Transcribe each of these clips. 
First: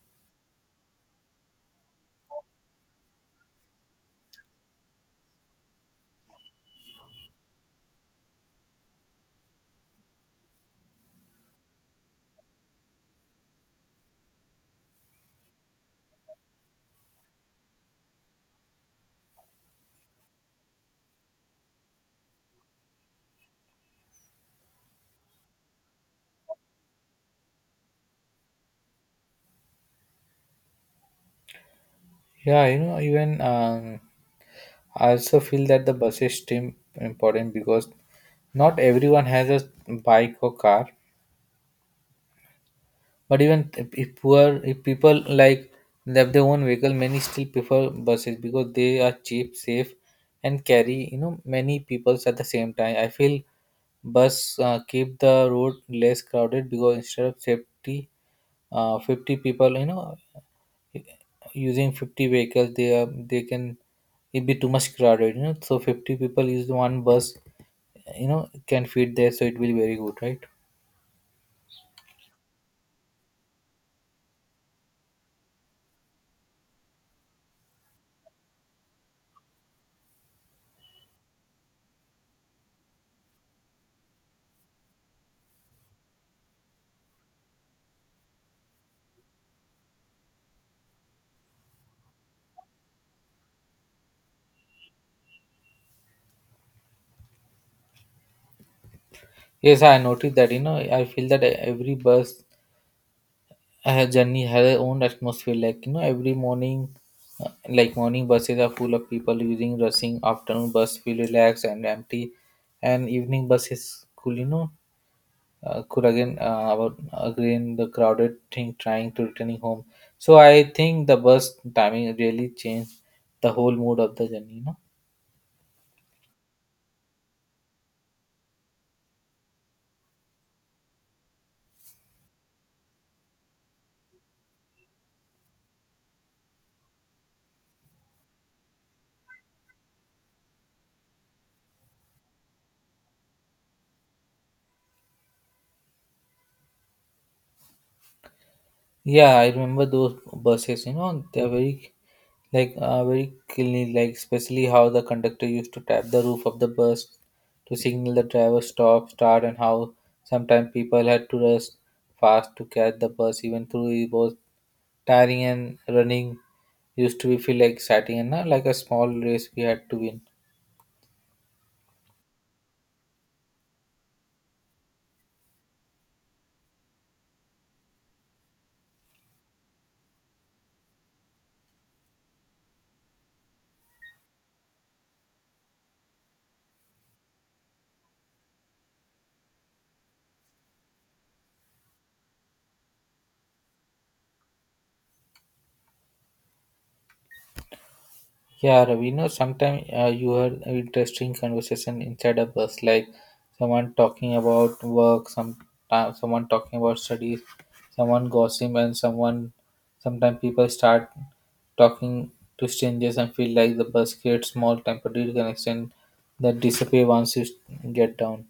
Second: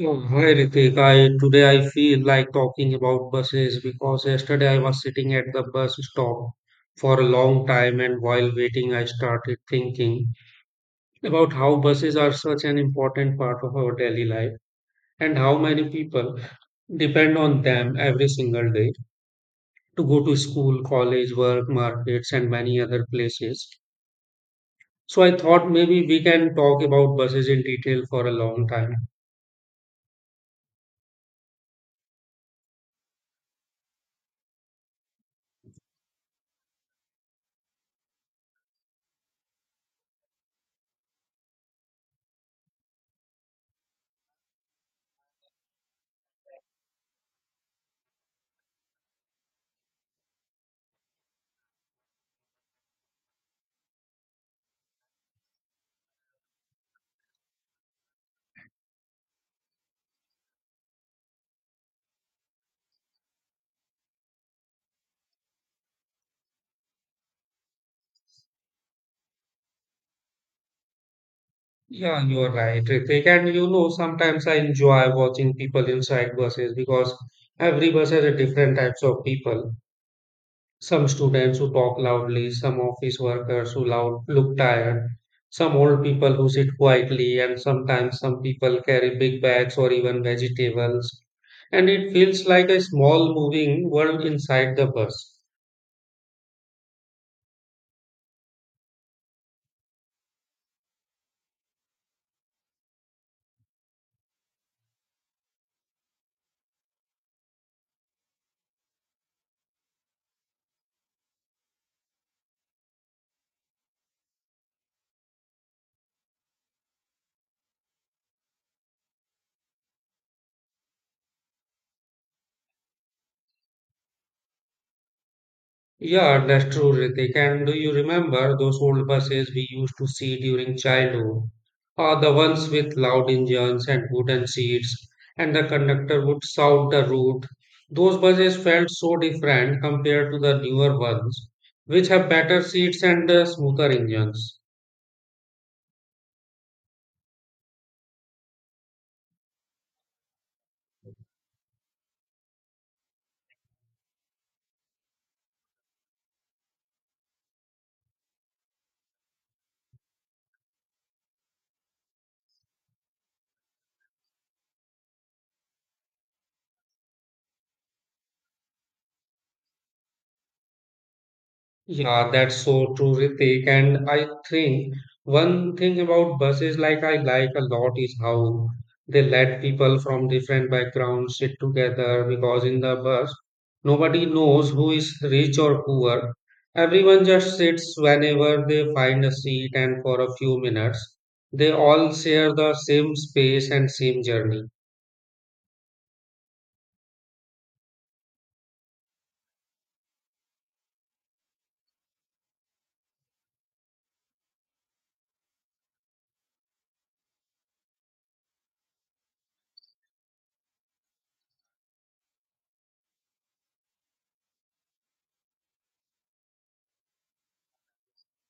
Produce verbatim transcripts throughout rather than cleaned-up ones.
Oh, hi Ritik. I Today I feel like talking about buses because yesterday I was sitting at the bus stop for a long time, and while waiting I started thinking about how buses are such an important part of our daily life and how many people depend on them every single day to go to school, college, work, markets and many other places. So I thought maybe we can talk about buses in detail for a long time. Yeah, you know, even um, I also feel that the buses seem important because not everyone has a bike or car. But even if if poor, if people like they have their own vehicle, many still prefer buses because they are cheap, safe, and carry you know many peoples at the same time. I feel bus uh, keep the road less crowded because instead of safety, uh, fifty people you know using fifty vehicles they are they can it be too much crowded, you know so fifty people use one bus you know can fit there, so it will be very good, right? Yeah, you are right, Ritik. And you know, sometimes I enjoy watching people inside buses because every bus has a different types of people. Some students who talk loudly, some office workers who loud, look tired, some old people who sit quietly, and sometimes some people carry big bags or even vegetables. And it feels like a small moving world inside the bus. Yes, I noticed that. you know I feel that every bus uh, journey has their own atmosphere, like you know every morning uh, like morning buses are full of people using rushing, afternoon bus feel relaxed and empty, and evening bus is cool, you know uh, could again uh, about again the crowded thing trying to returning home. So I think the bus timing really changed the whole mood of the journey you know Yeah, that's true, Ritik. And do you remember those old buses we used to see during childhood? Uh, the ones with loud engines and wooden seats, and the conductor would shout the route. Those buses felt so different compared to the newer ones, which have better seats and uh, smoother engines. Yeah, I remember those buses. You know they're very, like, uh, very cleanly, like especially how the conductor used to tap the roof of the bus to signal the driver stop start, and how sometimes people had to rush fast to catch the bus, even though it was tiring and running used to be feel like exciting and not like a small race we had to win. Yeah, that's so true, Ritik. And I think one thing about buses like I like a lot is how they let people from different backgrounds sit together because in the bus nobody knows who is rich or poor. Everyone just sits whenever they find a seat, and for a few minutes they all share the same space and same journey. Yeah, Ravi, you know, sometimes uh, you heard an interesting conversation inside a bus, like someone talking about work, some uh, someone talking about studies, someone gossip, and someone. Sometimes people start talking to strangers and feel like the bus creates small temporary connection that disappear once you get down.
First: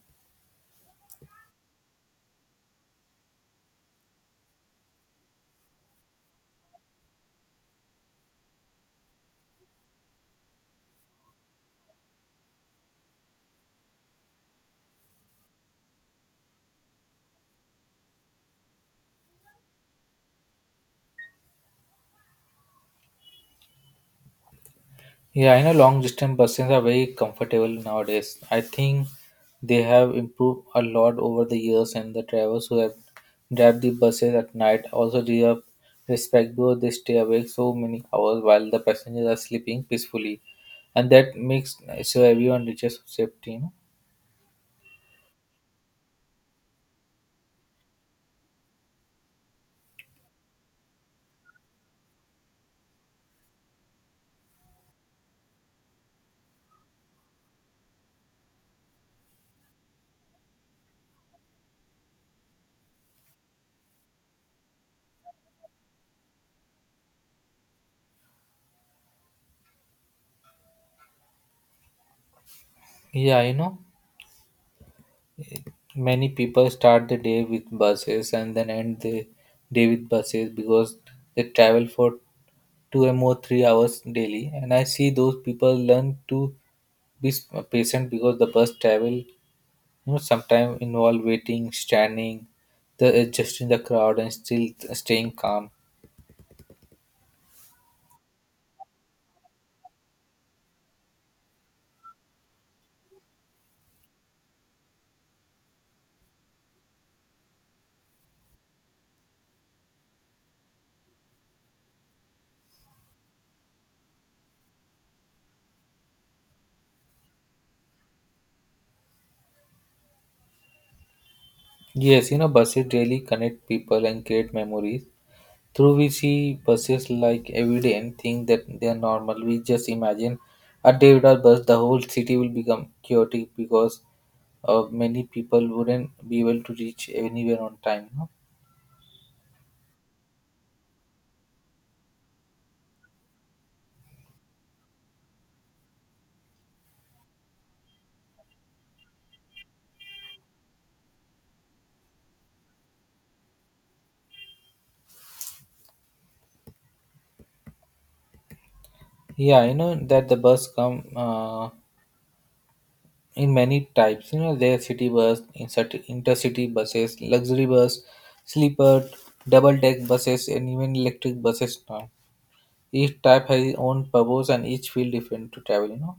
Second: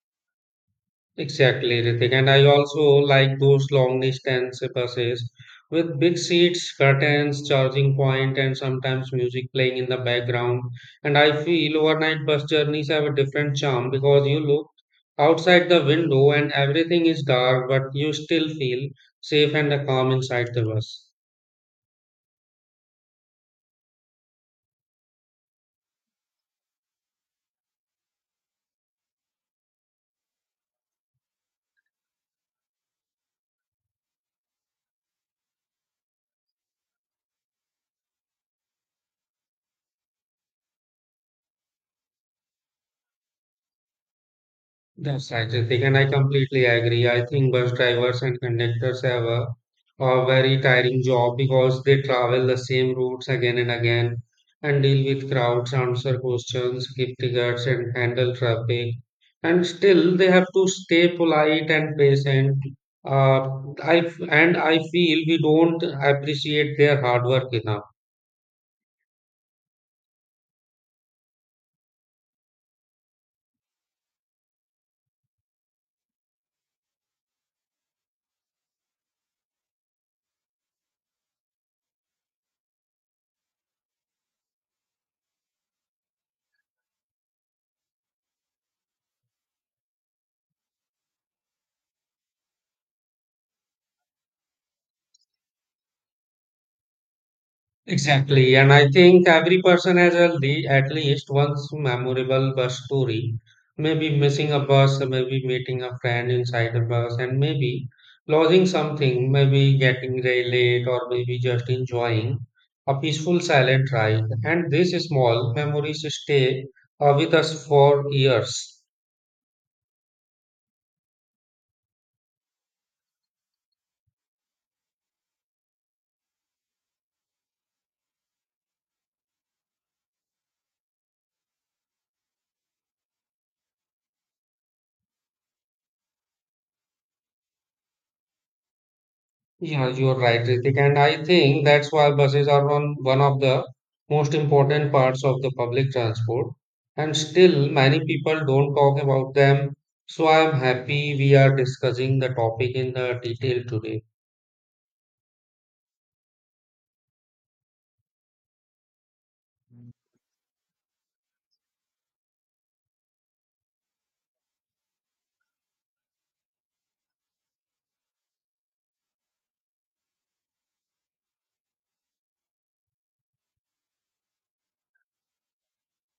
Exactly, Ritik. And I also like those long distance buses with big seats, curtains, charging point, and sometimes music playing in the background. And I feel overnight bus journeys have a different charm because you look outside the window and everything is dark, but you still feel safe and calm inside the bus. Yeah, I know long distance buses are very comfortable nowadays. I think they have improved a lot over the years, and the drivers who have drive the buses at night also deserve respect because they stay awake so many hours while the passengers are sleeping peacefully, and that makes so everyone reaches safety. You know? That's right, Ritik, and I completely agree. I think bus drivers and conductors have a, a very tiring job because they travel the same routes again and again and deal with crowds, answer questions, give tickets, and handle traffic. And still, they have to stay polite and patient. Uh, I f- and I feel we don't appreciate their hard work enough. Yeah, you know, many people start the day with buses and then end the day with buses because they travel for two or more three hours daily. And I see those people learn to be s- uh, patient because the bus travel, you know, sometimes involve waiting, standing, the adjusting the crowd, and still staying calm. Exactly. And I think every person has a le- at least one memorable bus story. Maybe missing a bus, maybe meeting a friend inside a bus, and maybe losing something, maybe getting ra- late, or maybe just enjoying a peaceful silent ride. And these small memories stay uh, with us for years. Yes, you know, buses really connect people and create memories. Through we see buses like every day and think that they are normal. We just imagine a day without bus, the whole city will become chaotic because uh, many people wouldn't be able to reach anywhere on time. Yeah, you're right, Ritik. And I think that's why buses are on one of the most important parts of the public transport. And still, many people don't talk about them. So I'm happy we are discussing the topic in the detail today. Yeah, you know that the bus come uh, in many types. You know, there are city bus, incert- intercity buses, luxury bus, sleeper, double-deck buses, and even electric buses now. Each type has its own purpose, and each feel different to travel. You know.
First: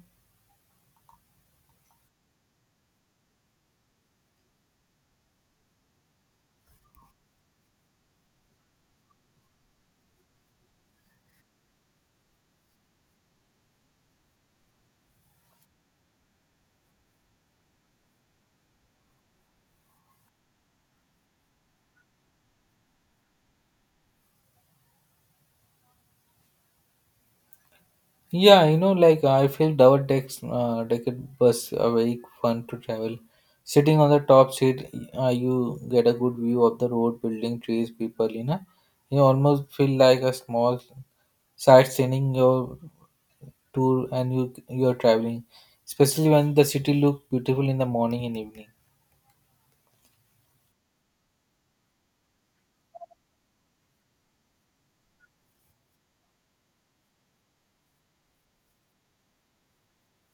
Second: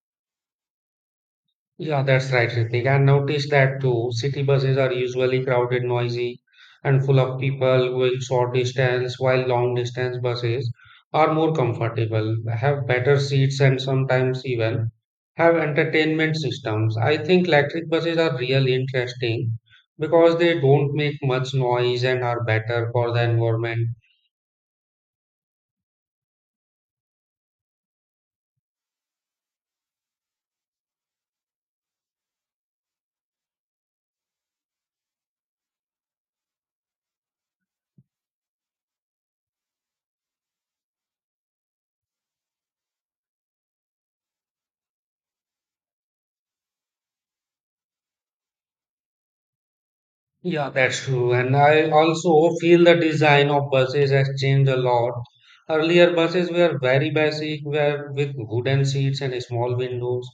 Yeah, that's right, Ritik. I noticed that too. City buses are usually crowded, noisy, and full of people going short distance, while long distance buses are more comfortable, have better seats, and sometimes even have entertainment systems. I think electric buses are really interesting because they don't make much noise and are better for the environment. Yeah, you know, like I feel double decks uh, decked bus are very fun to travel. Sitting on the top seat, uh, you get a good view of the road, building, trees, people. You know, you almost feel like a small sightseeing your tour, and you you're traveling, especially when the city look beautiful in the morning and evening. Yeah, that's true. And I also feel the design of buses has changed a lot. Earlier, buses were very basic, were with wooden seats and small windows.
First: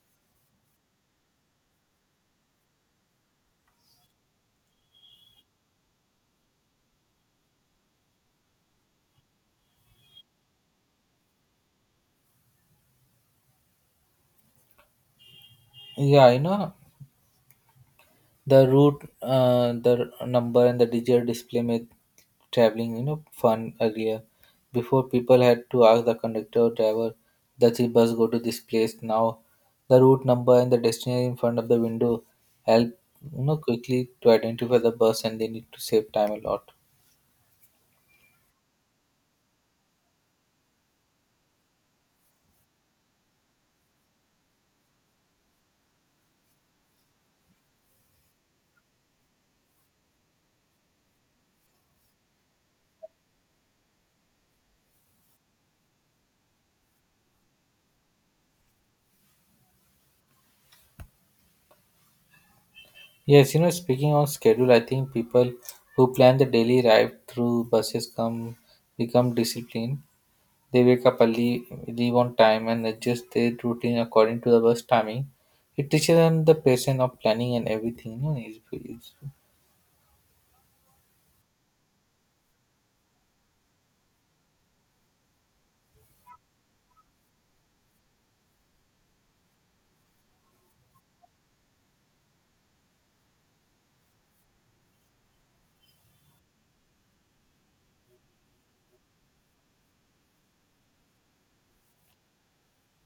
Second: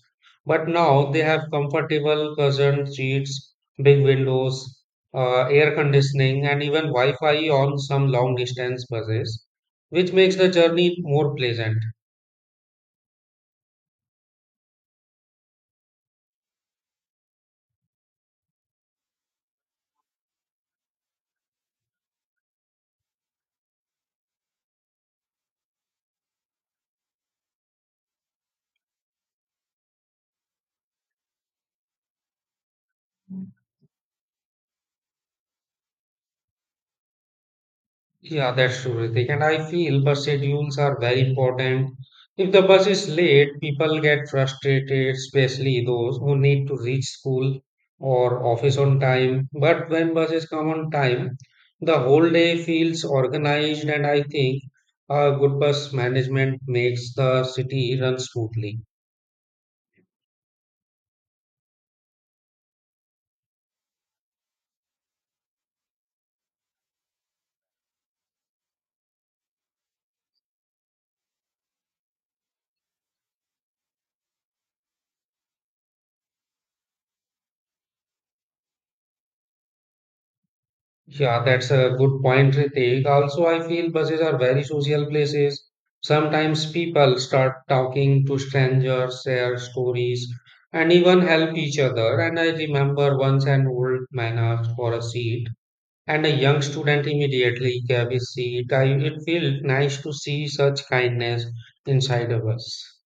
But now they have comfortable cushioned seats, big windows, uh, air conditioning, and even Wi-Fi on some long distance buses, which makes the journey more pleasant. Yeah, you know, the route, uh, the number, and the digital display made traveling, you know, fun earlier. Before, people had to ask the conductor or driver, does the bus go to this place? Now, the route number and the destination in front of the window help you know quickly to identify the bus, and they need to save time a lot. Yeah, that's true, Ritik. And I feel bus schedules are very important. If the bus is late, people get frustrated, especially those who need to reach school or office on time. But when buses come on time, the whole day feels organized, and I think uh, good bus management makes the city run smoothly. Yes, you know, speaking on schedule, I think people who plan the daily ride through buses come become disciplined. They wake up early, leave on time, and adjust their routine according to the bus timing. It teaches them the patience of planning and everything. You know, it's, it's, Yeah, that's a good point, Ritik. Also, I feel buses are very social places. Sometimes people start talking to strangers, share stories, and even help each other. And I remember once an old man asked for a seat, and a young student immediately gave his seat. I, it felt nice to see such kindness inside of us.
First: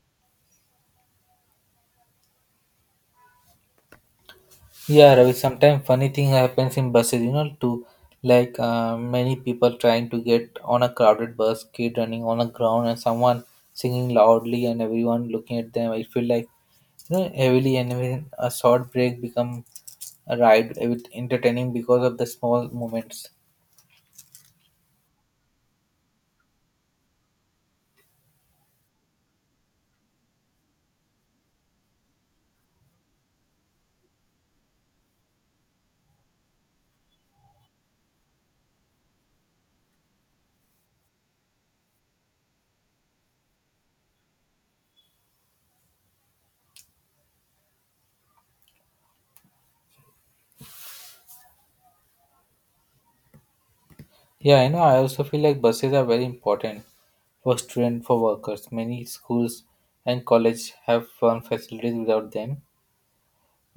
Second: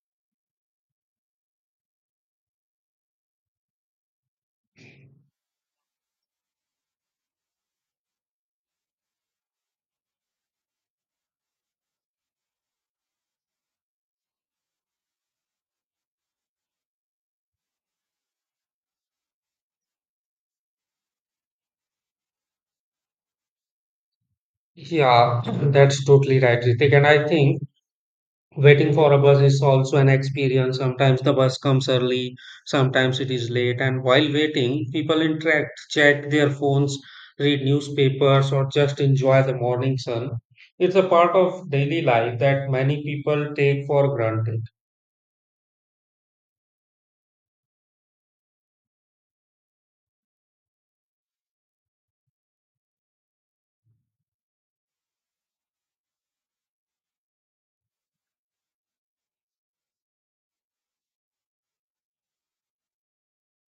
Yeah, Ravi. Sometimes funny thing happens in buses. You know, to like uh, many people trying to get on a crowded bus, kid running on the ground, and someone singing loudly, and everyone looking at them. I feel like, you know, heavily, and even a short break become a ride with entertaining because of the small moments. Yeah, that's totally right, Ritik. And I think waiting for a bus is also an experience. Sometimes the bus comes early, sometimes it is late, and while waiting, people interact, check their phones, read newspapers, or just enjoy the morning sun. It's a part of daily life that many people take for granted. Yeah, you know, I also feel like buses are very important for students, for workers. Many schools and colleges have fun facilities without them.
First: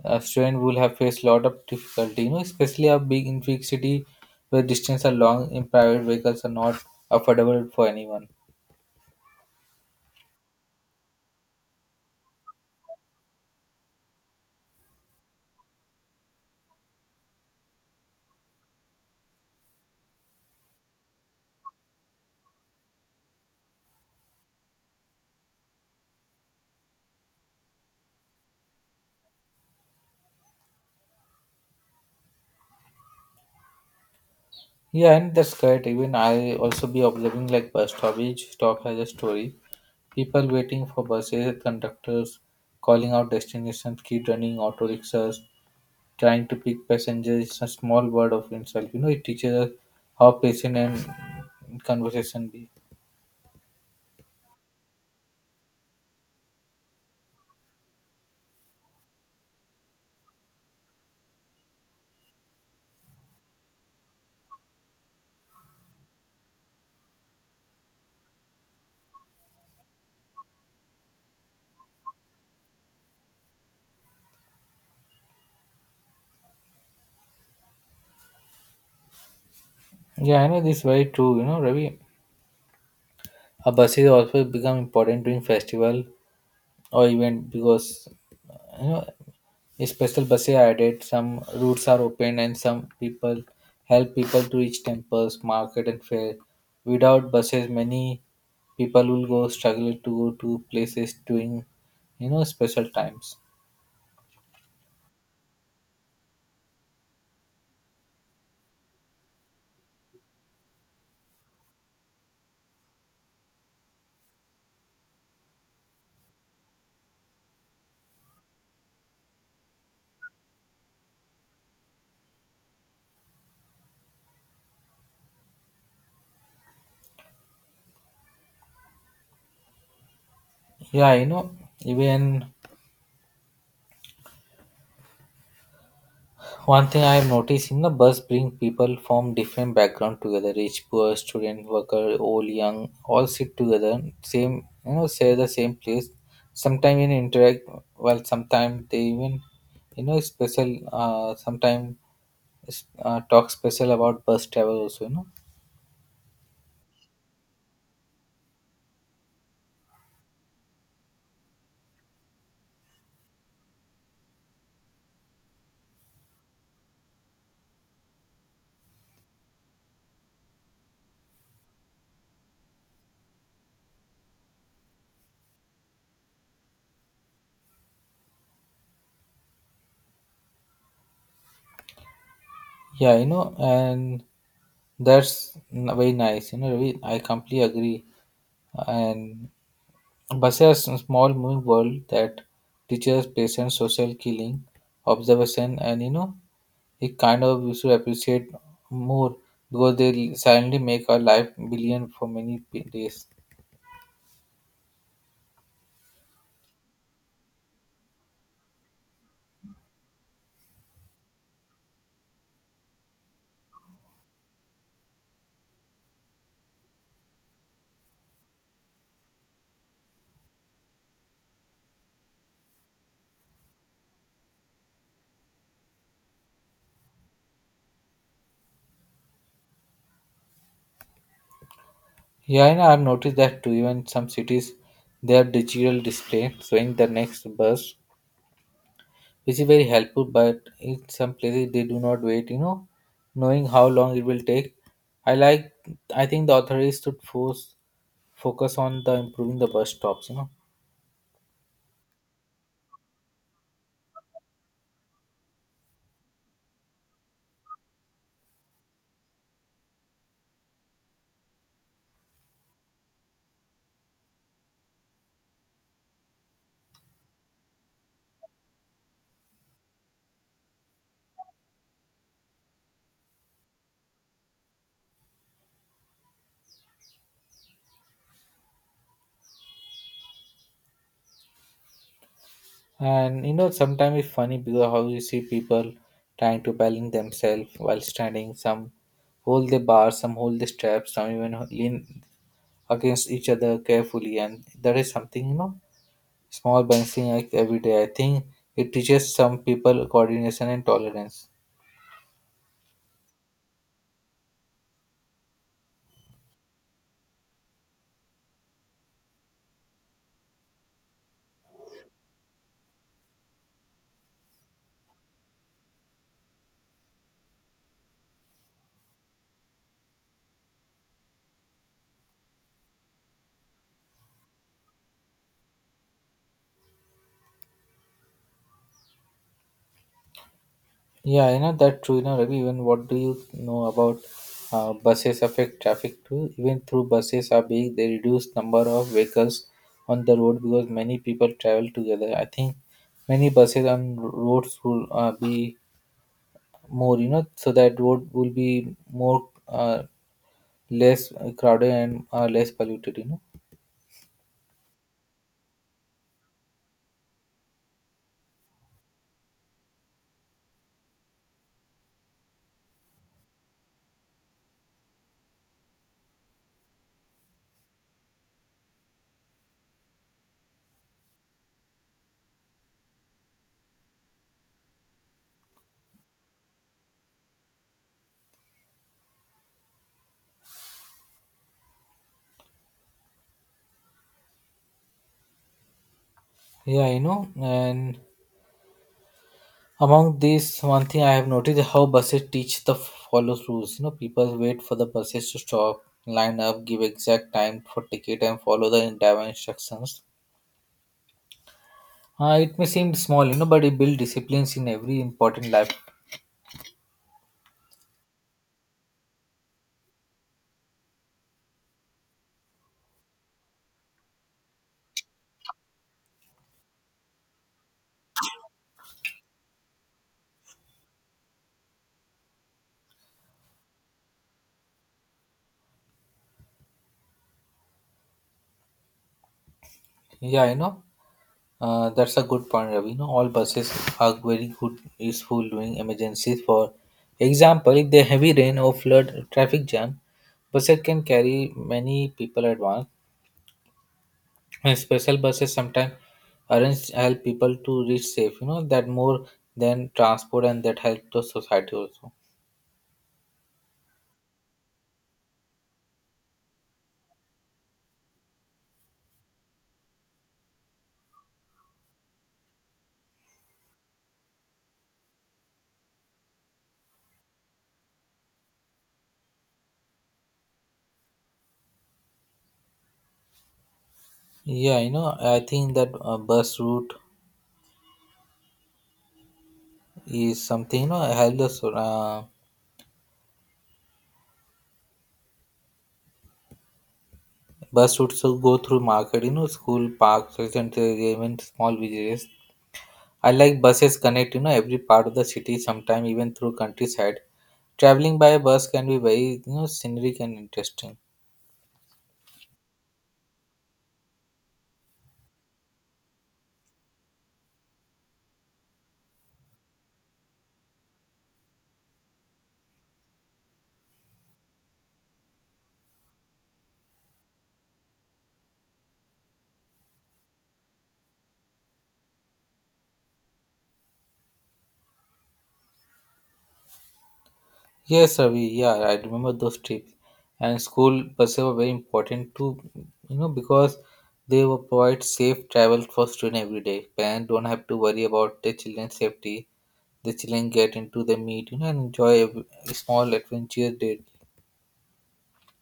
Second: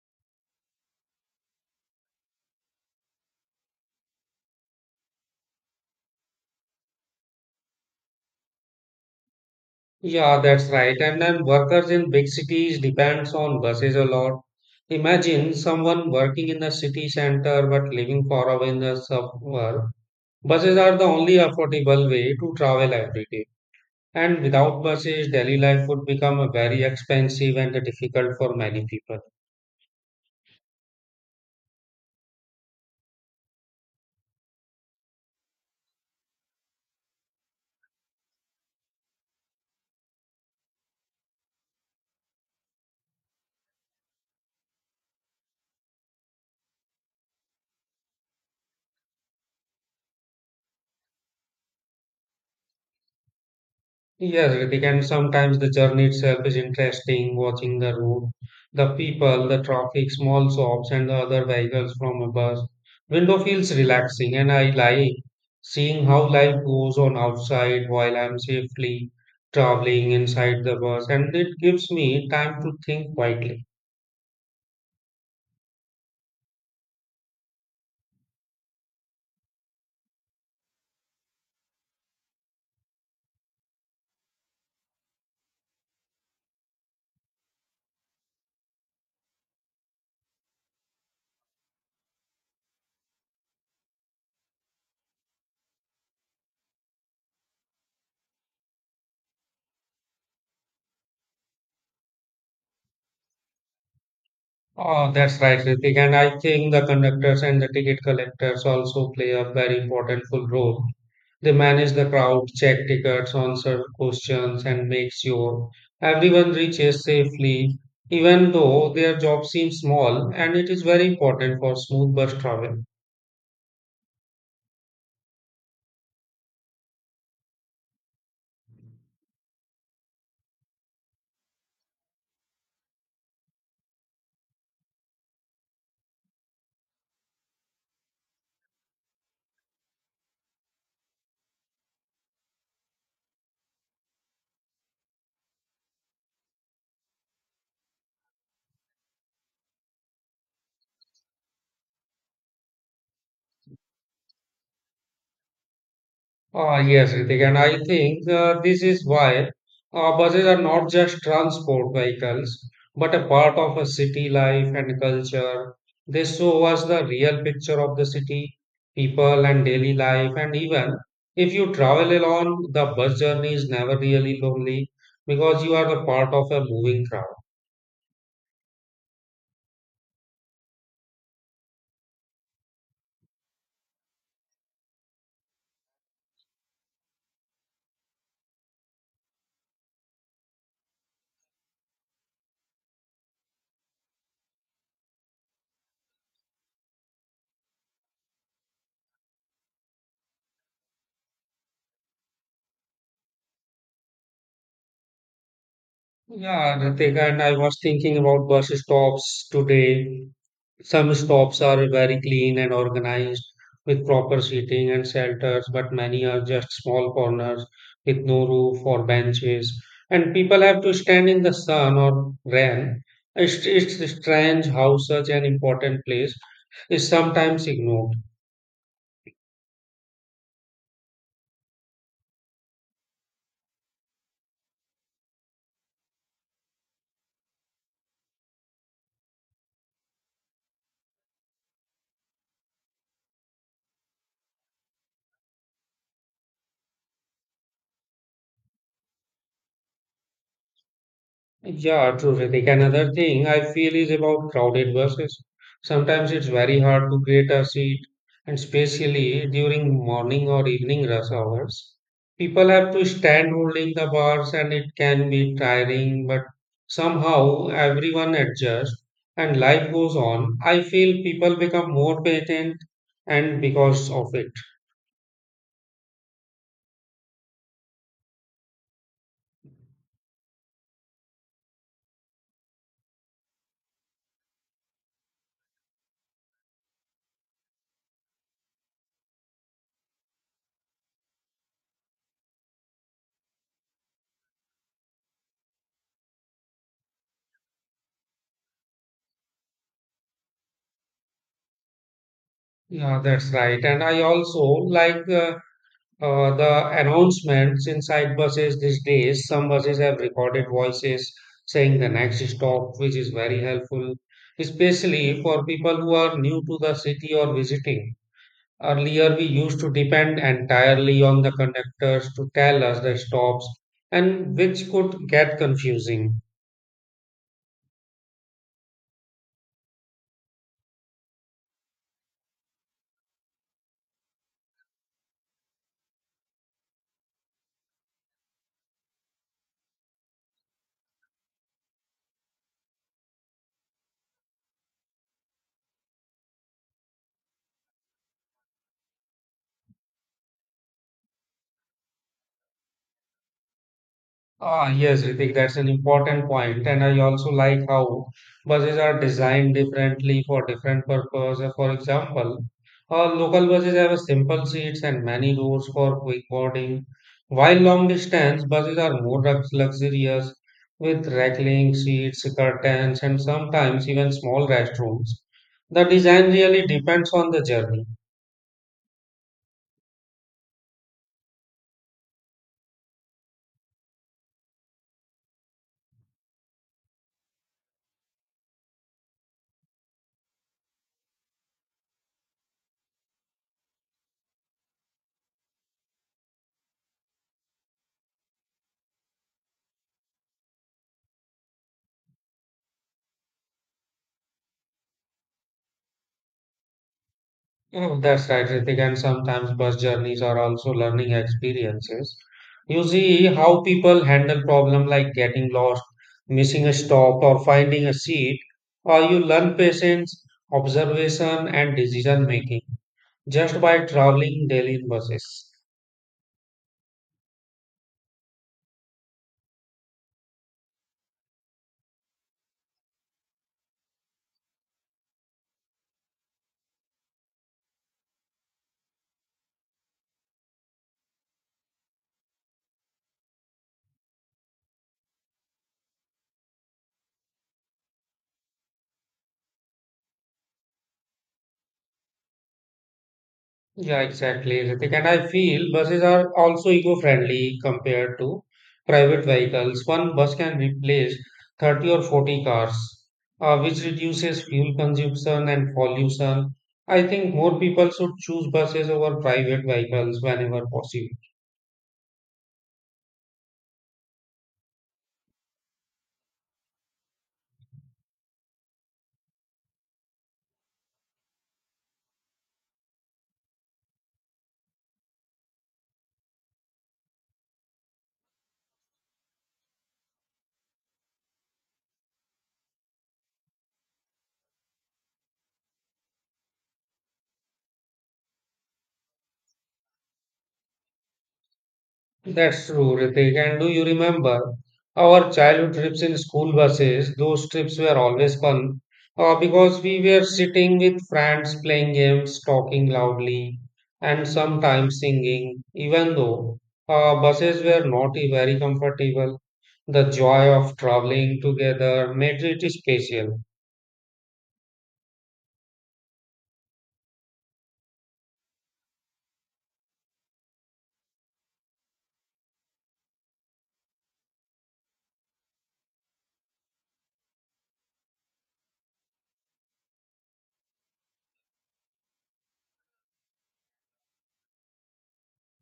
A student will have faced a lot of difficulty, you know, especially a big in big city where distance are long in private vehicles are not affordable for anyone. Yeah, that's right. And then workers in big cities depends on buses a lot. Imagine someone working in the city center but living far away in the suburb. Buses are the only affordable way to travel every day. And without buses, daily life would become very expensive and difficult for many people. Yeah, and that's correct. Even I also be observing like bus stop. Each stop has a story. People waiting for buses, conductors calling out destinations, keep running auto rickshaws, trying to pick passengers, is a small word of himself. You know, it teaches us how patient and conversation be. Yes, Ritik, and sometimes the journey itself is interesting, watching the route, the people, the traffic, small shops, and the other vehicles from a bus. Window feels relaxing, and I like seeing how life goes on outside while I'm safely traveling inside the bus, and it gives me time to think quietly. Yeah, I know this is very true. You know, Ravi, a buses also become important during festival or event because you know special buses are added. Some routes are open and some people help people to reach temples, market, and fair. Without buses, many people will go struggle to go to places during you know special times. Oh, that's right, Ritik. And I think the conductors and the ticket collectors also play a very important full role. They manage the crowd, check tickets, answer questions, and make sure everyone reaches safely, even though their job seems small, and it is very important for smooth bus travel. Yeah, you know even one thing I have noticed in the bus bring people from different background together: rich, poor, student, worker, old, young, all sit together, same, you know, share the same place. Sometimes even interact well, sometimes they even you know special uh sometimes uh, talk special about bus travel also, you know. Ah, yes, Ritik, and I think uh, this is why uh, buses are not just transport vehicles, but a part of a city life and culture. They show us the real picture of the city, people, and daily life. And even if you travel alone, the bus journey is never really lonely because you are the part of a moving crowd. Yeah, you know, and that's n- very nice. You know, Ravi, I completely agree. And buses are a small moving world that teaches patience, social killing, observation, and, you know, it kind of we should appreciate more because they silently make our life brilliant for many p- days. Yeah, Ritika. And I was thinking about bus stops today. Some stops are very clean and organized with proper seating and shelters, but many are just small corners with no roof or benches, and people have to stand in the sun or rain. It's, it's strange how such an important place is sometimes ignored. Yeah, and I've noticed that too. Even some cities, they have digital display showing the next bus, which is very helpful, but in some places they do not wait, you know knowing how long it will take. i like I think the authorities should force focus on the improving the bus stops you know Yeah, true, Ritik. Another thing I feel is about crowded buses. Sometimes it's very hard to get a seat, and especially during morning or evening rush hours. People have to stand holding the bars, and it can be tiring, but somehow everyone adjusts and life goes on. I feel people become more patient, and because of it. And you know sometimes it's funny because how you see people trying to balance themselves while standing. Some hold the bar, some hold the straps, some even lean against each other carefully, and that is something, you know small balancing act every day. I think it teaches some people coordination and tolerance. Yeah, that's right. And I also like uh, Uh, the announcements inside buses these days. Some buses have recorded voices saying the next stop, which is very helpful, especially for people who are new to the city or visiting. Earlier, we used to depend entirely on the conductors to tell us the stops, and which could get confusing. Yeah, you know that true. You know, Ravi, even what do you know about uh, buses affect traffic too? Even through buses are big, they reduce number of vehicles on the road because many people travel together. I think many buses on roads will uh, be more, you know, so that road will be more, uh, less crowded, and uh, less polluted. You know. Ah, yes, Ritik, that's an important point. And I also like how buses are designed differently for different purpose. Uh, For example, uh, local buses have a simple seats and many doors for quick boarding, while long distance buses are more lux- luxurious with reclining seats, curtains, and sometimes even small restrooms. The design really depends on the journey. Yeah, you know, and among these, one thing I have noticed is how buses teach the follow rules. You know, people wait for the buses to stop, line up, give exact time for ticket, and follow the entire instructions. Uh, it may seem small, you know, but it builds disciplines in every important life. Mm, that's right, Ritik. And sometimes bus journeys are also learning experiences. You see how people handle problems like getting lost, missing a stop, or finding a seat, or you learn patience, observation, and decision making just by traveling daily in buses. Yeah, you know, uh, that's a good point, Ravi. You know, all buses are very good, useful during emergencies. For example, if there heavy rain or flood, traffic jam, buses can carry many people at once, and special buses sometimes arrange help people to reach safe, you know that more than transport, and that help the society also. Yeah, exactly, Ritik. And I feel buses are also eco-friendly compared to private vehicles. One bus can replace thirty or forty cars, uh, which reduces fuel consumption and pollution. I think more people should choose buses over private vehicles whenever possible. Yeah, you know I think that uh, bus route is something, you know help the so- uh, bus routes to go through market, you know school, parks, and even small villages. I like buses connect, you know every part of the city. Sometimes even through countryside, traveling by bus can be very, you know scenic and interesting. That's true, Ritik. And do you remember our childhood trips in school buses? Those trips were always fun uh, because we were sitting with friends, playing games, talking loudly, and sometimes singing. Even though uh, buses were not e, very comfortable, the joy of traveling together made it special. Yes, Avi. Yeah, I remember those trips. And school buses were very important too, you know, because they will provide safe travel for students every day. Parents don't have to worry about their children's safety. The children get into the meet, you know, and enjoy every- a small adventure day.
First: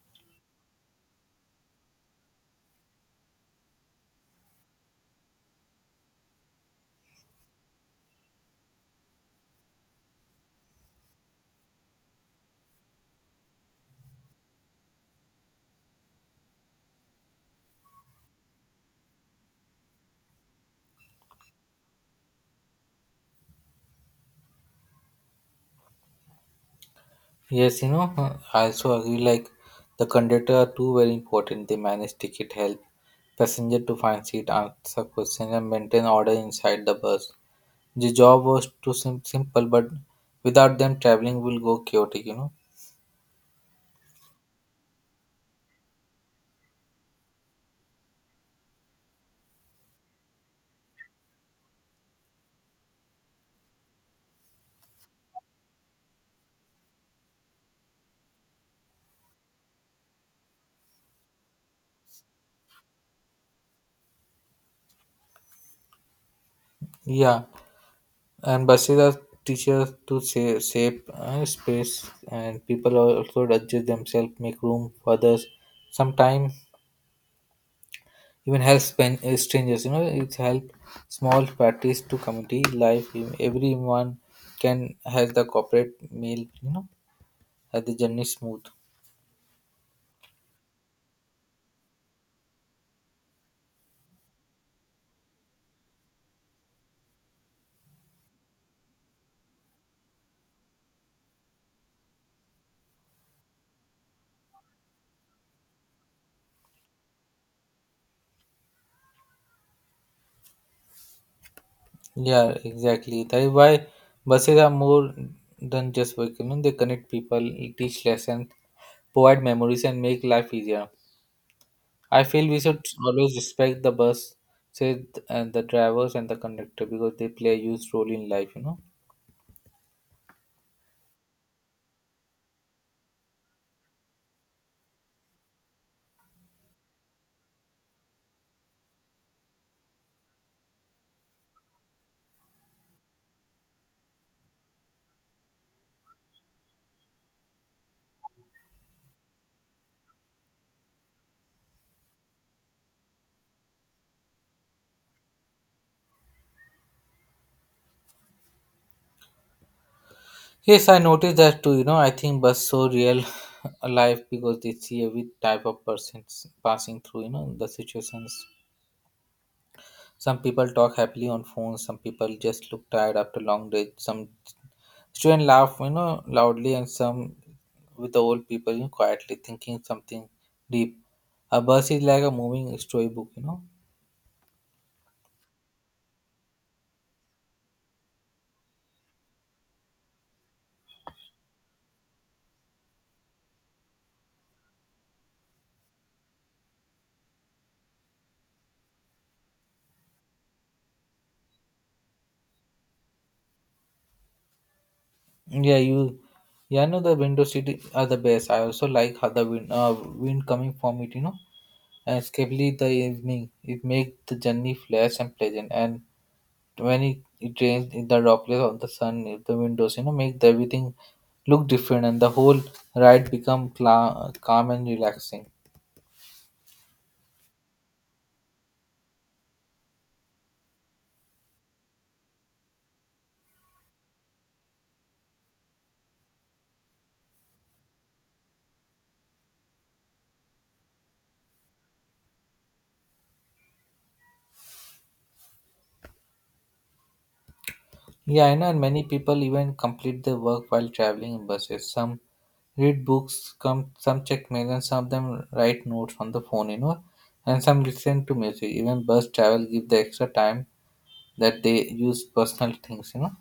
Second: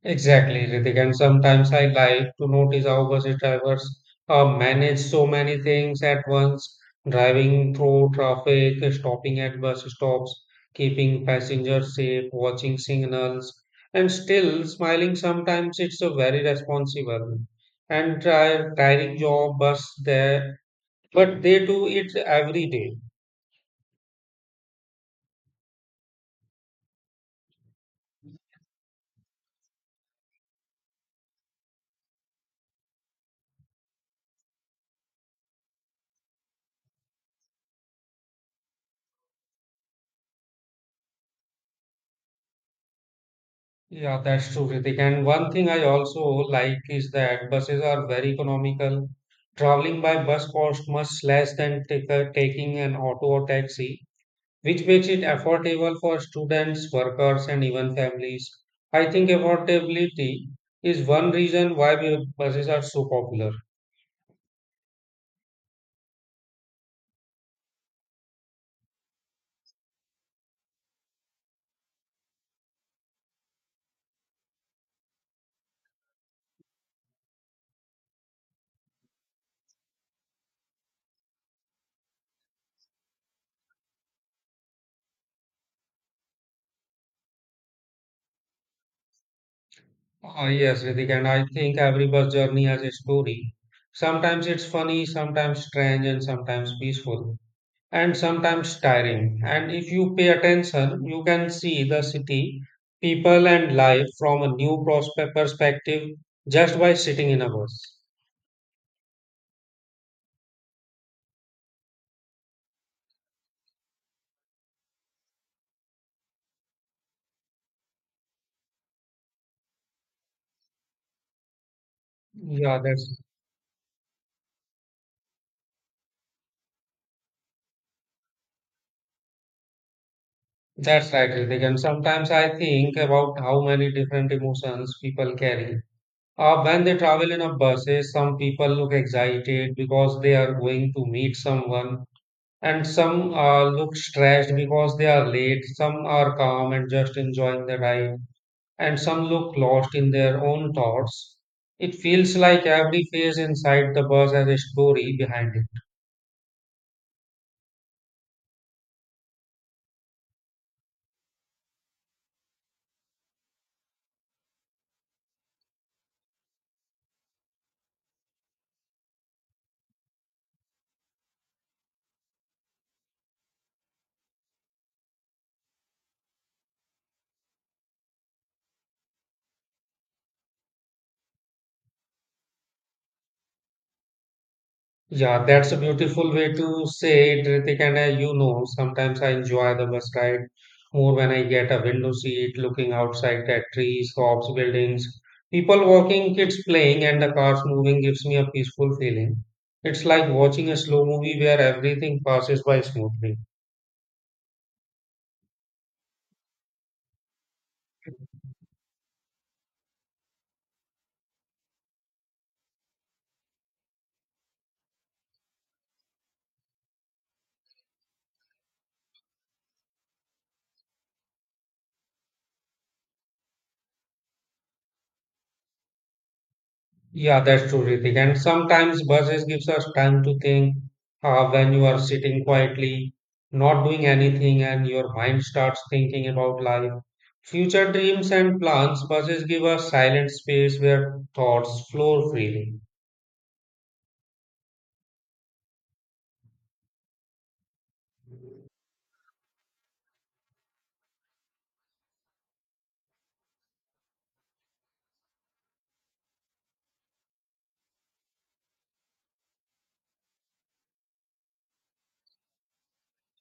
Exactly, Ritik. And sometimes I like to notice how bus drivers uh, manage so many things at once, driving through traffic, stopping at bus stops, keeping passengers safe, watching signals, and still smiling. Sometimes it's a very responsible and try tiring job bus there, but they do it every day. Yes, you know, uh, I also agree. Like the conductor are too very important. They manage ticket help passenger to find seat, answer questions, and maintain order inside the bus. The job was too sim- simple, but without them, traveling will go chaotic, you know. Yeah, that's true, Ritik. And one thing I also like is that buses are very economical. Traveling by bus costs much less than take, uh, taking an auto or taxi, which makes it affordable for students, workers, and even families. I think affordability is one reason why bu- buses are so popular. Yeah, and buses are teachers to save, save uh, space, and people are also adjust themselves, make room for others. Sometimes even help span- uh, strangers, you know, it's help small parties to community life. Everyone can have the corporate meal, you know, have the journey smooth. Ah yes, Ritik, and I think every bus journey has a story. Sometimes it's funny, sometimes strange, and sometimes peaceful, and sometimes tiring. And if you pay attention, you can see the city, people, and life from a new prospe- perspective just by sitting in a bus. Yeah, exactly. That is why buses are more than just vehicle, no? They connect people, teach lessons, provide memories, and make life easier. I feel we Yeah, should that's always respect the bus, say, and the drivers and the conductor because they play a huge role in life, You know. that's right, Ritik. And sometimes I think about how many different emotions people carry. Uh, when they travel in a buses, some people look excited because they are going to meet someone, and some uh, look stressed because they are late. Some are calm and just enjoying the ride, and some look lost in their own thoughts. It feels like every face inside the bus has a story behind it. Yes, I noticed that too. You know, I think bus so real life because they see every type of persons passing through. You know, the situations. Some people talk happily on phones. Some people just look tired after long day. Some students laugh, you know, loudly, and some with the old people, you know, quietly thinking something deep. A bus is like a moving storybook, you know. Yeah, that's a beautiful way to say it, Ritik. And I, you know, sometimes I enjoy the bus ride more when I get a window seat looking outside at trees, shops, buildings, people walking, kids playing, and the cars moving gives me a peaceful feeling. It's like watching a slow movie where everything passes by smoothly. Yeah, you, yeah, I know the window seat are the best. I also like how the wind, uh, wind coming from it, you know, and especially the evening. It makes the journey flash and pleasant. And when it, it rains, in the droplets of the sun, in the windows, you know, make the everything look different, and the whole ride become cla- calm and relaxing. Yeah, that's true, Ritik. And sometimes buses gives us time to think uh, when you are sitting quietly, not doing anything, and your mind starts thinking about life, future dreams, and plans. Buses give us silent space where thoughts flow freely. Yeah, I know, and many people even complete their work while traveling in buses. Some read books, come some check mail, and some of them write notes on the phone, you know, and some listen to music. Even bus travel give the extra time that they use personal things, you know.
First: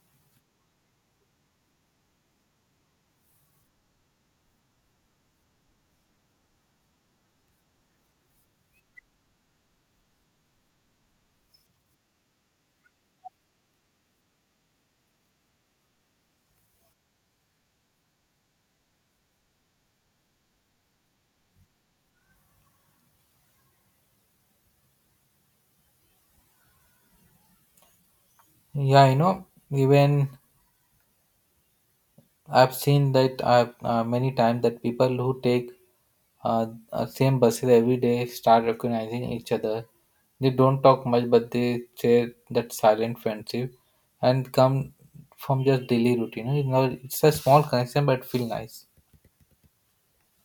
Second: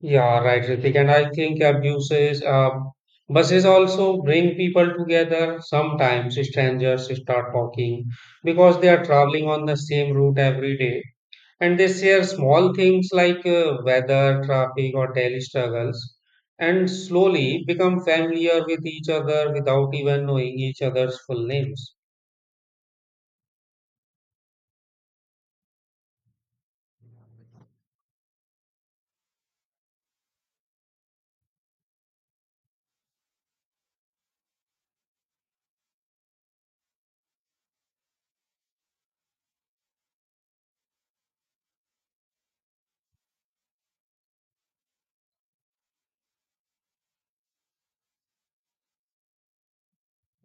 Yeah, right, Ritik. And I think abuses, uh, buses also bring people together. Sometimes strangers start talking because they are traveling on the same route every day, and they share small things like uh, weather, traffic, or daily struggles, and slowly become familiar with each other without even knowing each other's full names. Yeah, you know, even I've seen that I've, uh, many times that people who take uh, uh, same buses every day start recognizing each other. They don't talk much, but they share that silent friendship and come from just daily routine. You know, it's a small connection, but feel nice.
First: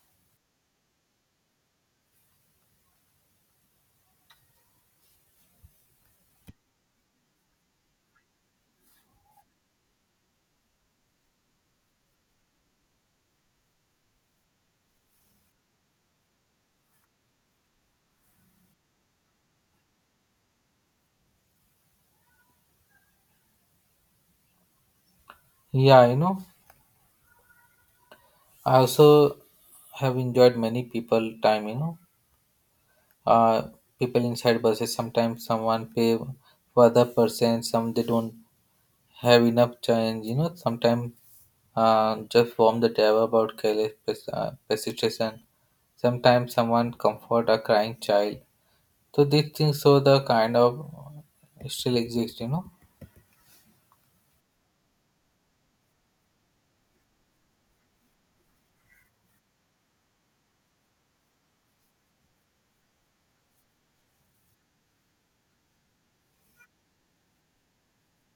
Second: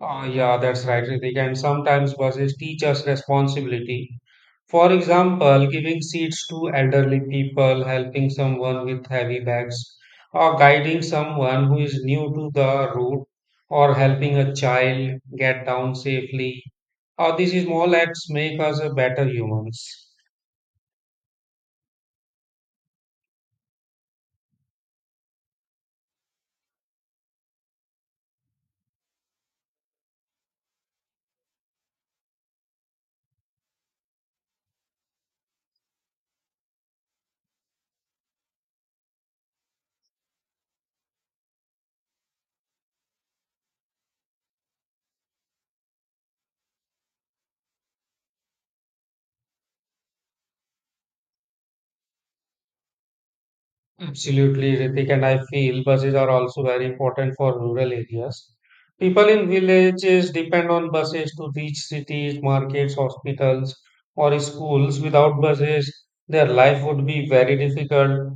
Ah, yeah, that's right, Ritik. And sometimes buses teach us responsibility. For example, giving seats to elderly people, helping someone with heavy bags, or guiding someone who is new to the route, or helping a child get down safely. Uh, these small acts make us a better humans. Yeah, you know, I also have enjoyed many people time. You know, uh, people inside buses sometimes someone pay for other person, some they don't have enough change. You know, sometimes uh, just warm the table about careless pes- uh, precipitation. Sometimes someone comfort a crying child. So these things show the kind of uh, still exist. You know. Absolutely, Ritik, and I feel buses are also very important for rural areas. People in villages depend on buses to reach cities, markets, hospitals, or schools. Without buses, their life would be very difficult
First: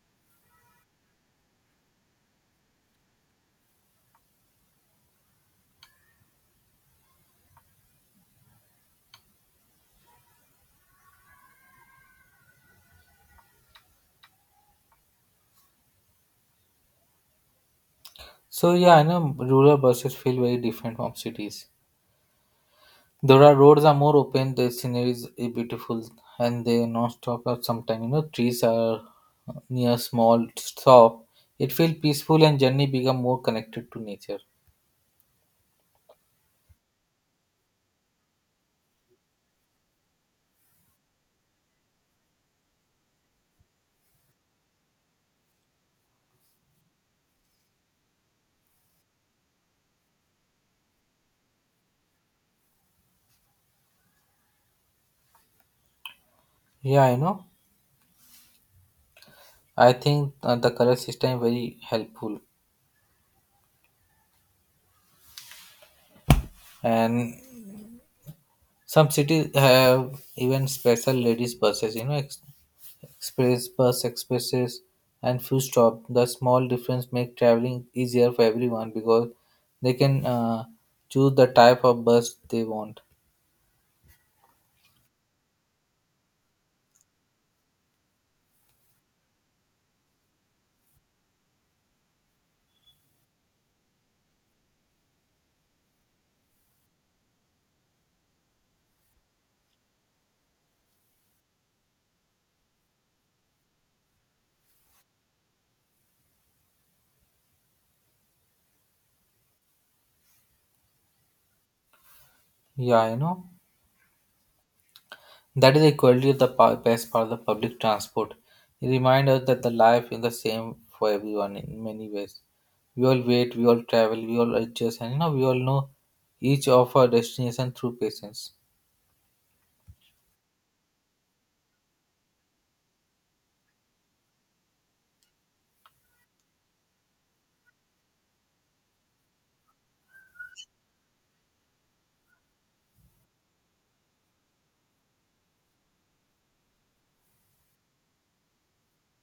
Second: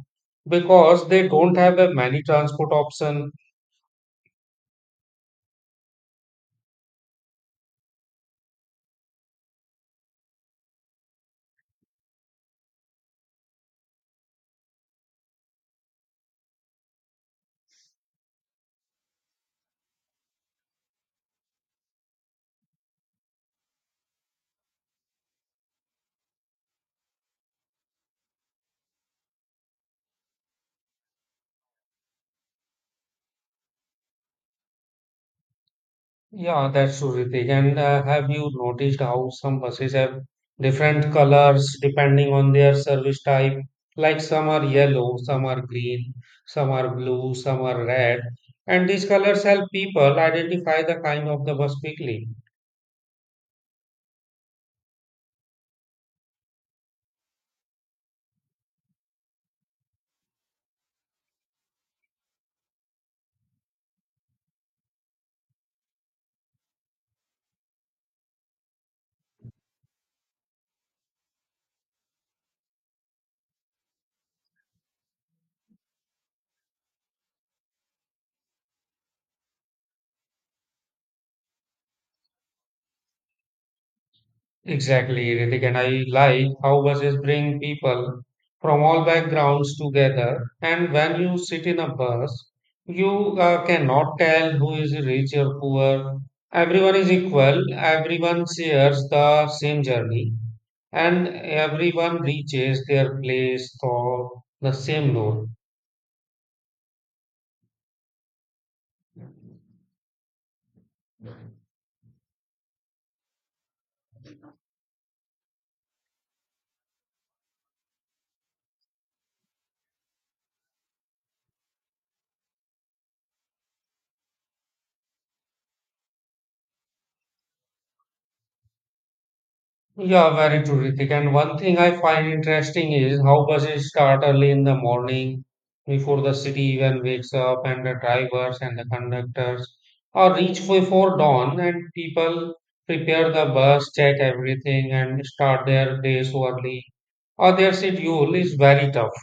because they don't have a many transport option. So yeah, I know rural buses feel very different from cities. There are roads are more open. The scenery is beautiful, and they non-stop are sometimes. You know, trees are uh, near small shop. It feels peaceful and journey become more connected to nature. Yeah, that's true, Ritik. And uh, have you noticed how some buses have different colors depending on their service type? Like some are yellow, some are green, some are blue, some are red. And these colors help people identify the kind of the bus quickly. Yeah, I know. I think uh, the color system very helpful, and some cities have even special ladies buses. You know, ex- express bus expresses and few stop. The small difference make traveling easier for everyone because they can uh, choose the type of bus they want. Exactly, Ritik, and I like how buses bring people from all backgrounds together. And when you sit in a bus, you uh, cannot tell who is rich or poor. Everyone is equal, everyone shares the same journey, and everyone reaches their place through the same road. Yeah, you know. That is equally the pa- best part of the public transport. It reminds us that the life is the same for everyone in many ways. We all wait, we all travel, we all adjust, and you know, we all know each of our destination through patience. Yeah, very terrific. And one thing I find interesting is how buses start early in the morning before the city even wakes up, and the drivers and the conductors are reach before dawn, and people prepare the bus, check everything, and start their days early. Or their schedule is very tough.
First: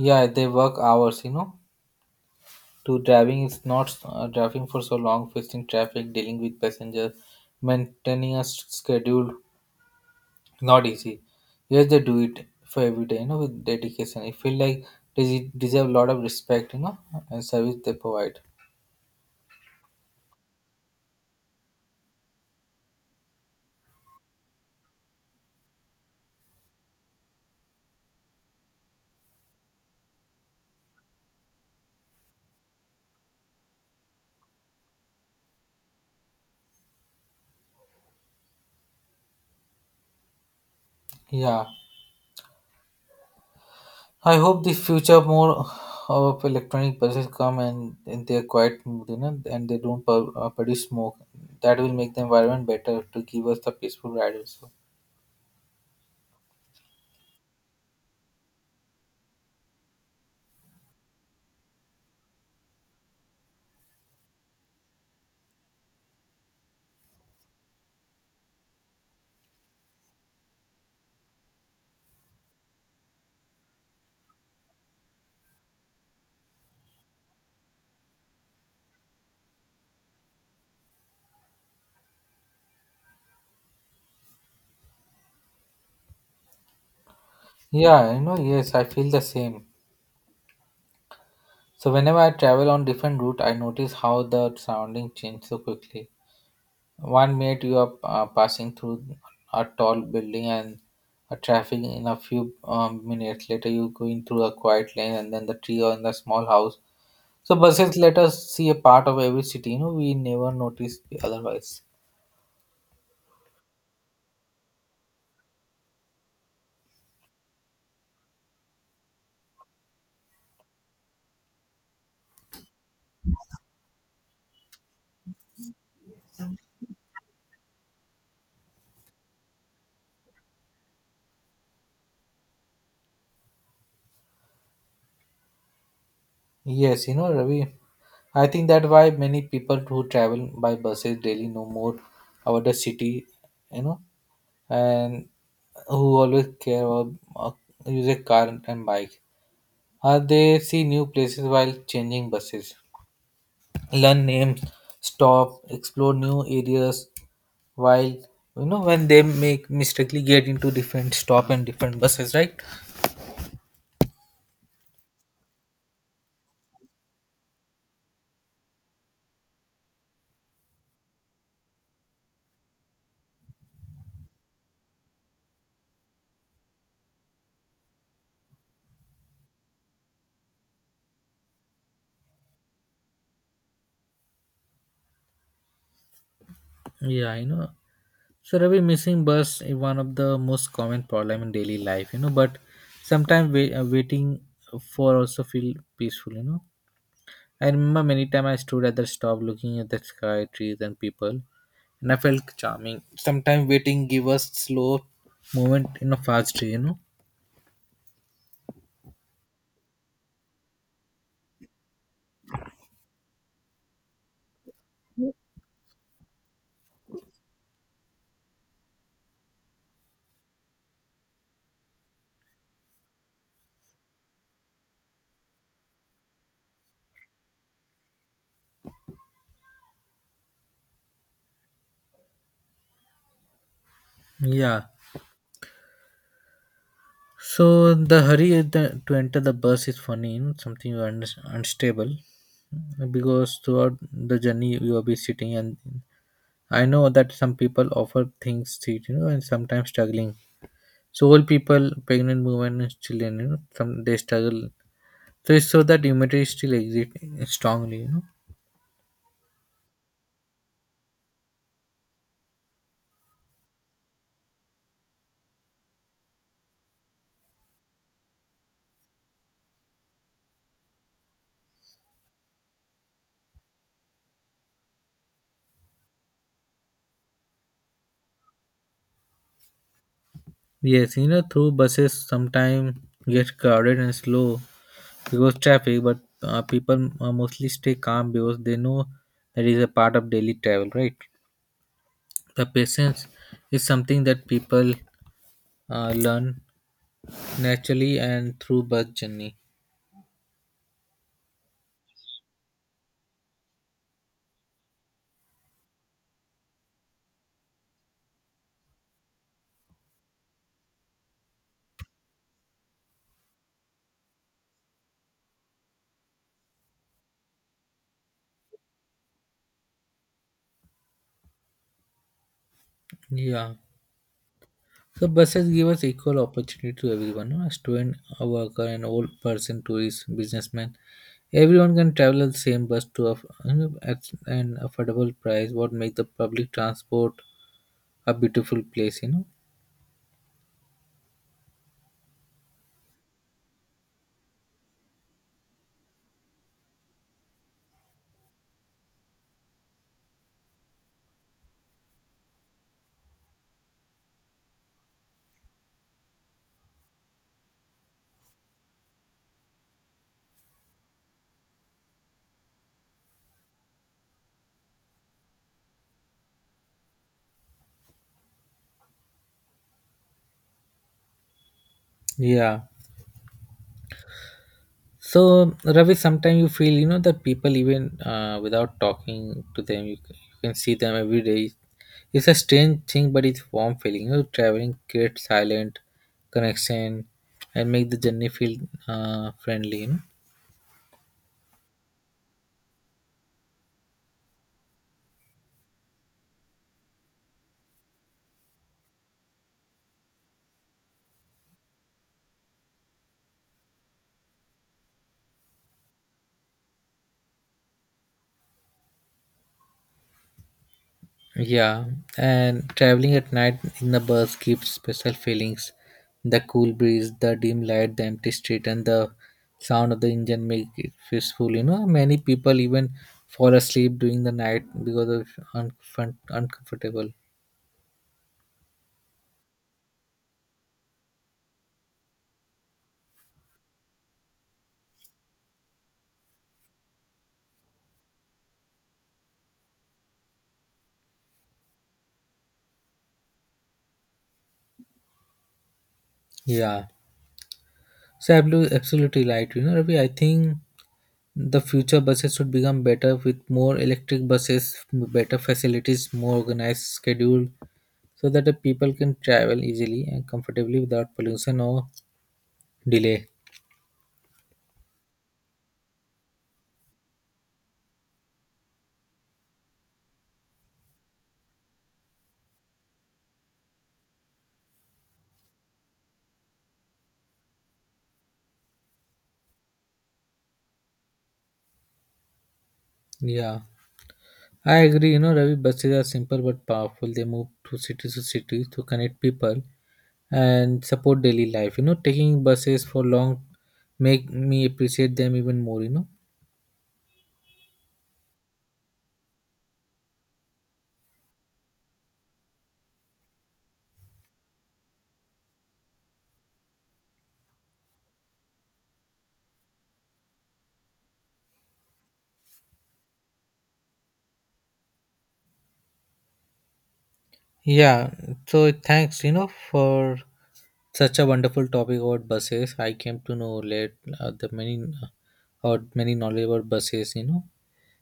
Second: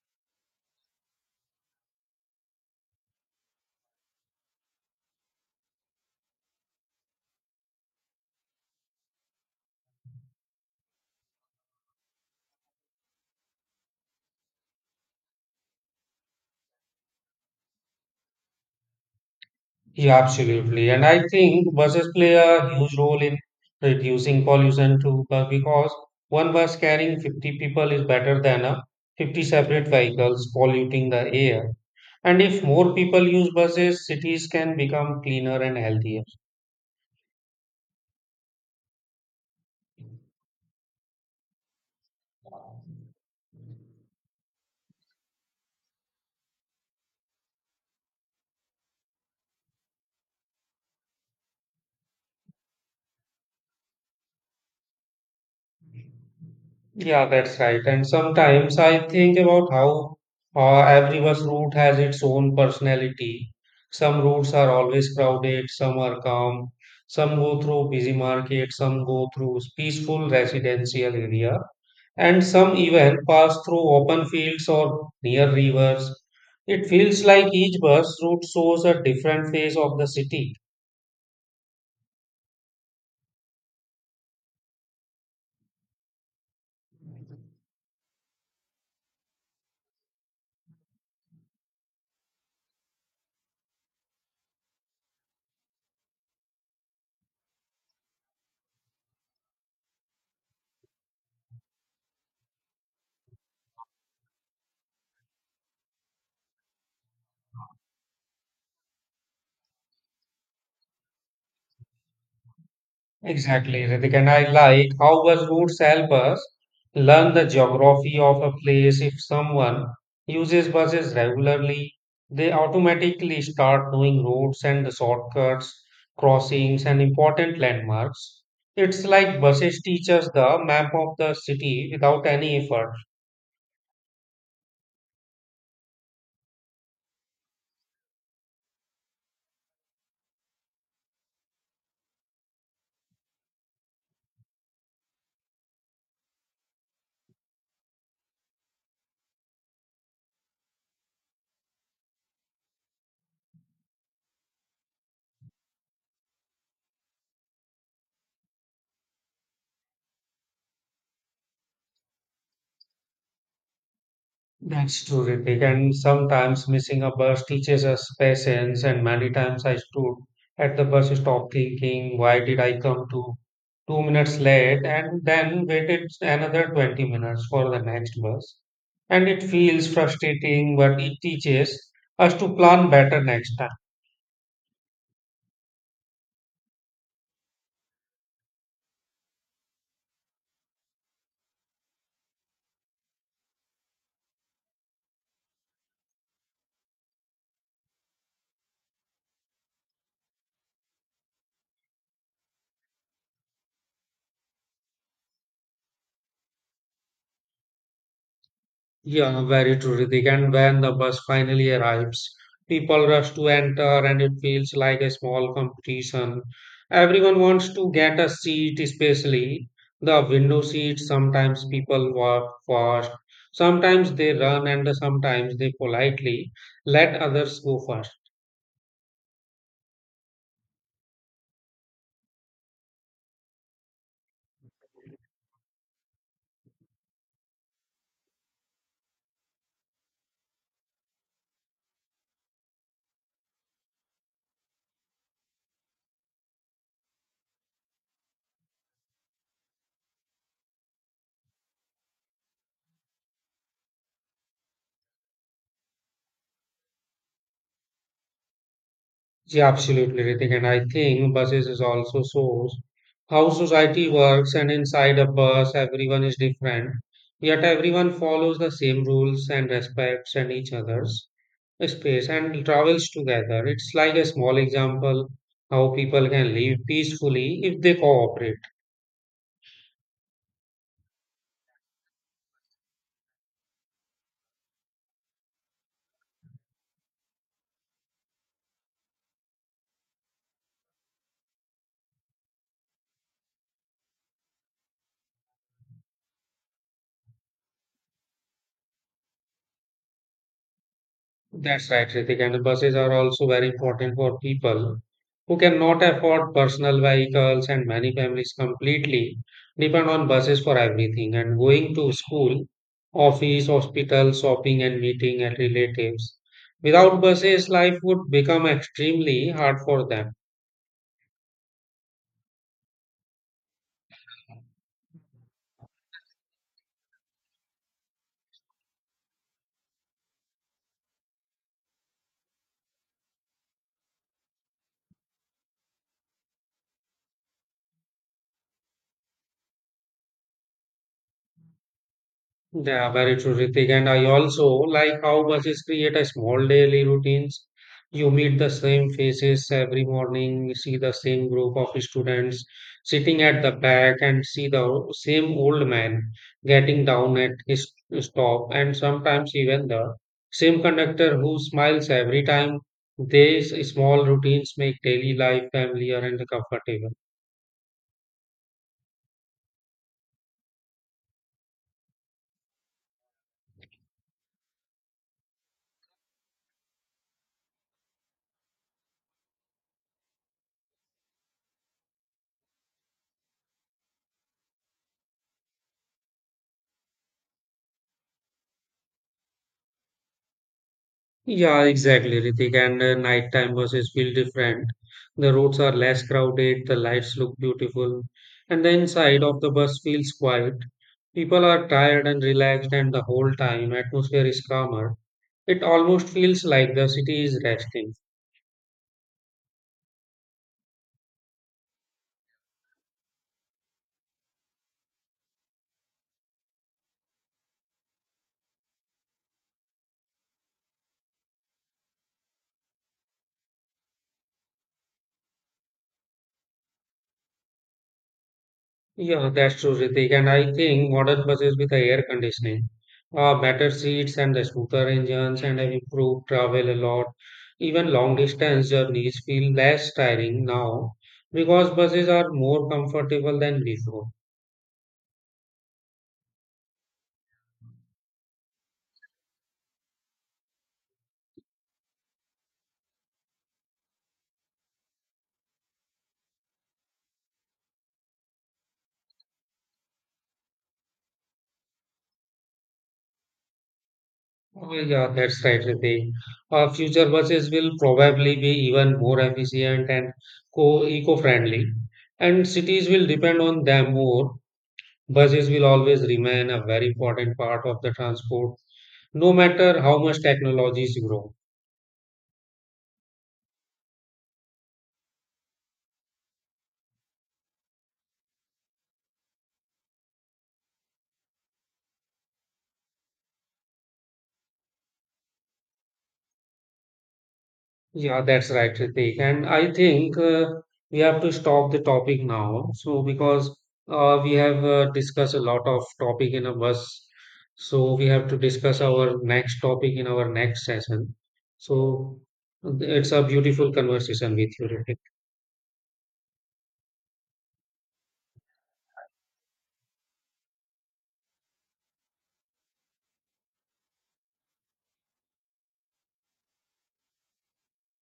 Yeah, they work hours, you know. To driving is not uh, driving for so long, facing traffic, dealing with passengers, maintaining a s- schedule, not easy. Yes, they do it for every day, you know, with dedication. I feel like they de- deserve a lot of respect, you know, and service they provide. Yeah, absolutely. And I think buses play a huge role in reducing pollution too, but because one bus carrying fifty people is better than a fifty separate vehicles polluting the air. And if more people use buses, cities can become cleaner and healthier. Yeah, I hope the future more of electronic buses come and, and they're quite smooth, you know, and they don't pub, uh, produce smoke. That will make the environment better to give us the peaceful ride also. Yeah, that's right. And sometimes I think about how uh, every bus route has its own personality. Some routes are always crowded, some are calm, some go through busy markets, some go through peaceful residential area, and some even pass through open fields or near rivers. It feels like each bus route shows a different phase of the city. Yeah, you know, yes, I feel the same. So whenever I travel on different route, I notice how the surrounding change so quickly. One minute you are uh, passing through a tall building and a traffic in a few um, minutes later you going through a quiet lane and then the tree or in the small house. So buses let us see a part of every city. You know, we never notice otherwise. Exactly, Ritik. And I like how bus routes help us learn the geography of a place. If someone uses buses regularly, they automatically start knowing routes and the shortcuts, crossings, and important landmarks. It's like buses teach us the map of the city without any effort. Yes, you know, Ravi. I think that why many people who travel by buses daily know more about the city. You know, and who always care about uh, use a car and bike. Uh, they see new places while changing buses, learn names, stop, explore new areas while you know when they make mistakenly get into different stop and different buses, right? That's terrific. And sometimes missing a bus teaches us patience. And many times I stood at the bus stop thinking, why did I come to two minutes late? And then waited another twenty minutes for the next bus. And it feels frustrating, but it teaches us to plan better next time. Yeah, you know, so Ravi, missing bus is one of the most common problem in daily life, you know. But sometimes wait, uh, waiting for also feel peaceful, you know. I remember many time I stood at the stop looking at the sky, trees, and people, and I felt charming. Sometimes waiting give us slow movement in a fast way, you know. Yeah, very true, Ritik. And when the bus finally arrives, people rush to enter and it feels like a small competition. Everyone wants to get a seat, especially the window seats. Sometimes people walk fast, sometimes they run, and sometimes they politely let others go first. Yeah. So the hurry at the, to enter the bus is funny, you know, something un- unstable, because throughout the journey you will be sitting and I know that some people offer things cheap, you know, and sometimes struggling. So old people, pregnant women, and children, you know, some they struggle. So it's so that humanity still exists strongly, you know. Yeah, absolutely, Ritik. And I think buses is also shows how society works, and inside a bus, everyone is different. Yet everyone follows the same rules and respects and each other's space and travels together. It's like a small example how people can live peacefully if they cooperate. Yes, you know, through buses sometimes get crowded and slow because traffic, but uh, people uh, mostly stay calm because they know that is a part of daily travel, right? The patience is something that people uh, learn naturally and through bus journey. That's right, Ritik. And the buses are also very important for people who cannot afford personal vehicles, and many families completely depend on buses for everything and going to school, office, hospital, shopping, and meeting at relatives. Without buses, life would become extremely hard for them. Yeah. So buses give us equal opportunity to everyone, no? A student, a worker, an old person, tourist, businessman. Everyone can travel the same bus to a, you know, at an affordable price. What makes the public transport a beautiful place, you know? Yeah, very true, Ritik. And I also like how buses create a small daily routines. You meet the same faces every morning, you see the same group of students sitting at the back and see the o- same old man getting down at his stop and sometimes even the same conductor who smiles every time. These small routines make daily life familiar and comfortable. Yeah. So, Ravi, sometimes you feel, you know, that people even uh, without talking to them, you, c- you can see them every day. It's a strange thing, but it's warm feeling. You know, traveling creates silent connection and make the journey feel uh, friendly. You know? Yeah, exactly, Ritik. And uh, nighttime buses feel different. The roads are less crowded, the lights look beautiful, and the inside of the bus feels quiet. People are tired and relaxed, and the whole time atmosphere is calmer. It almost feels like the city is resting. Yeah, and traveling at night in the bus gives special feelings. The cool breeze, the dim light, the empty street, and the sound of the engine make it peaceful. You know, many people even fall asleep during the night because of un- uncomfortable. Yeah, that's true, Ritik. And I think modern buses with the air conditioning, uh, better seats and the smoother engines and have improved travel a lot. Even long distance journeys feel less tiring now because buses are more comfortable than before. Yeah, so ablu- absolutely right. You know, Ravi, I think the future buses should become better with more electric buses, better facilities, more organized schedule, so that the people can travel easily and comfortably without pollution or delay. Oh, yeah, that's right, Ritik. Uh, future buses will probably be even more efficient and co eco-friendly, and cities will depend on them more. Buses will always remain a very important part of the transport no matter how much technologies grow. Yeah, I agree. You know, Ravi, buses are simple but powerful. They move to city to city to connect people and support daily life. You know, taking buses for long make me appreciate them even more, you know. Yeah, that's right, Ritik. And I think uh, we have to stop the topic now. So because uh, we have uh, discussed a lot of topic in a bus, so we have to discuss our next topic in our next session. So it's a beautiful conversation with you, Ritik. Yeah, so thanks, you know, for such a wonderful topic about buses. I came to know late uh, the many or many knowledge about buses, you know.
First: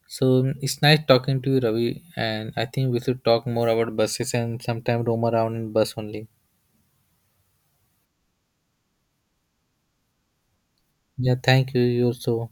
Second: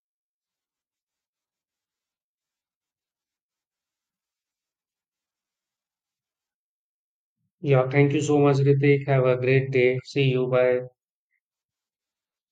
So um, it's nice talking to you, Ravi, and I think we should talk more about buses and sometime roam around in bus only. Yeah, thank you so much, Ritik. Have a great day. See you. Bye. Yeah, thank you. You also.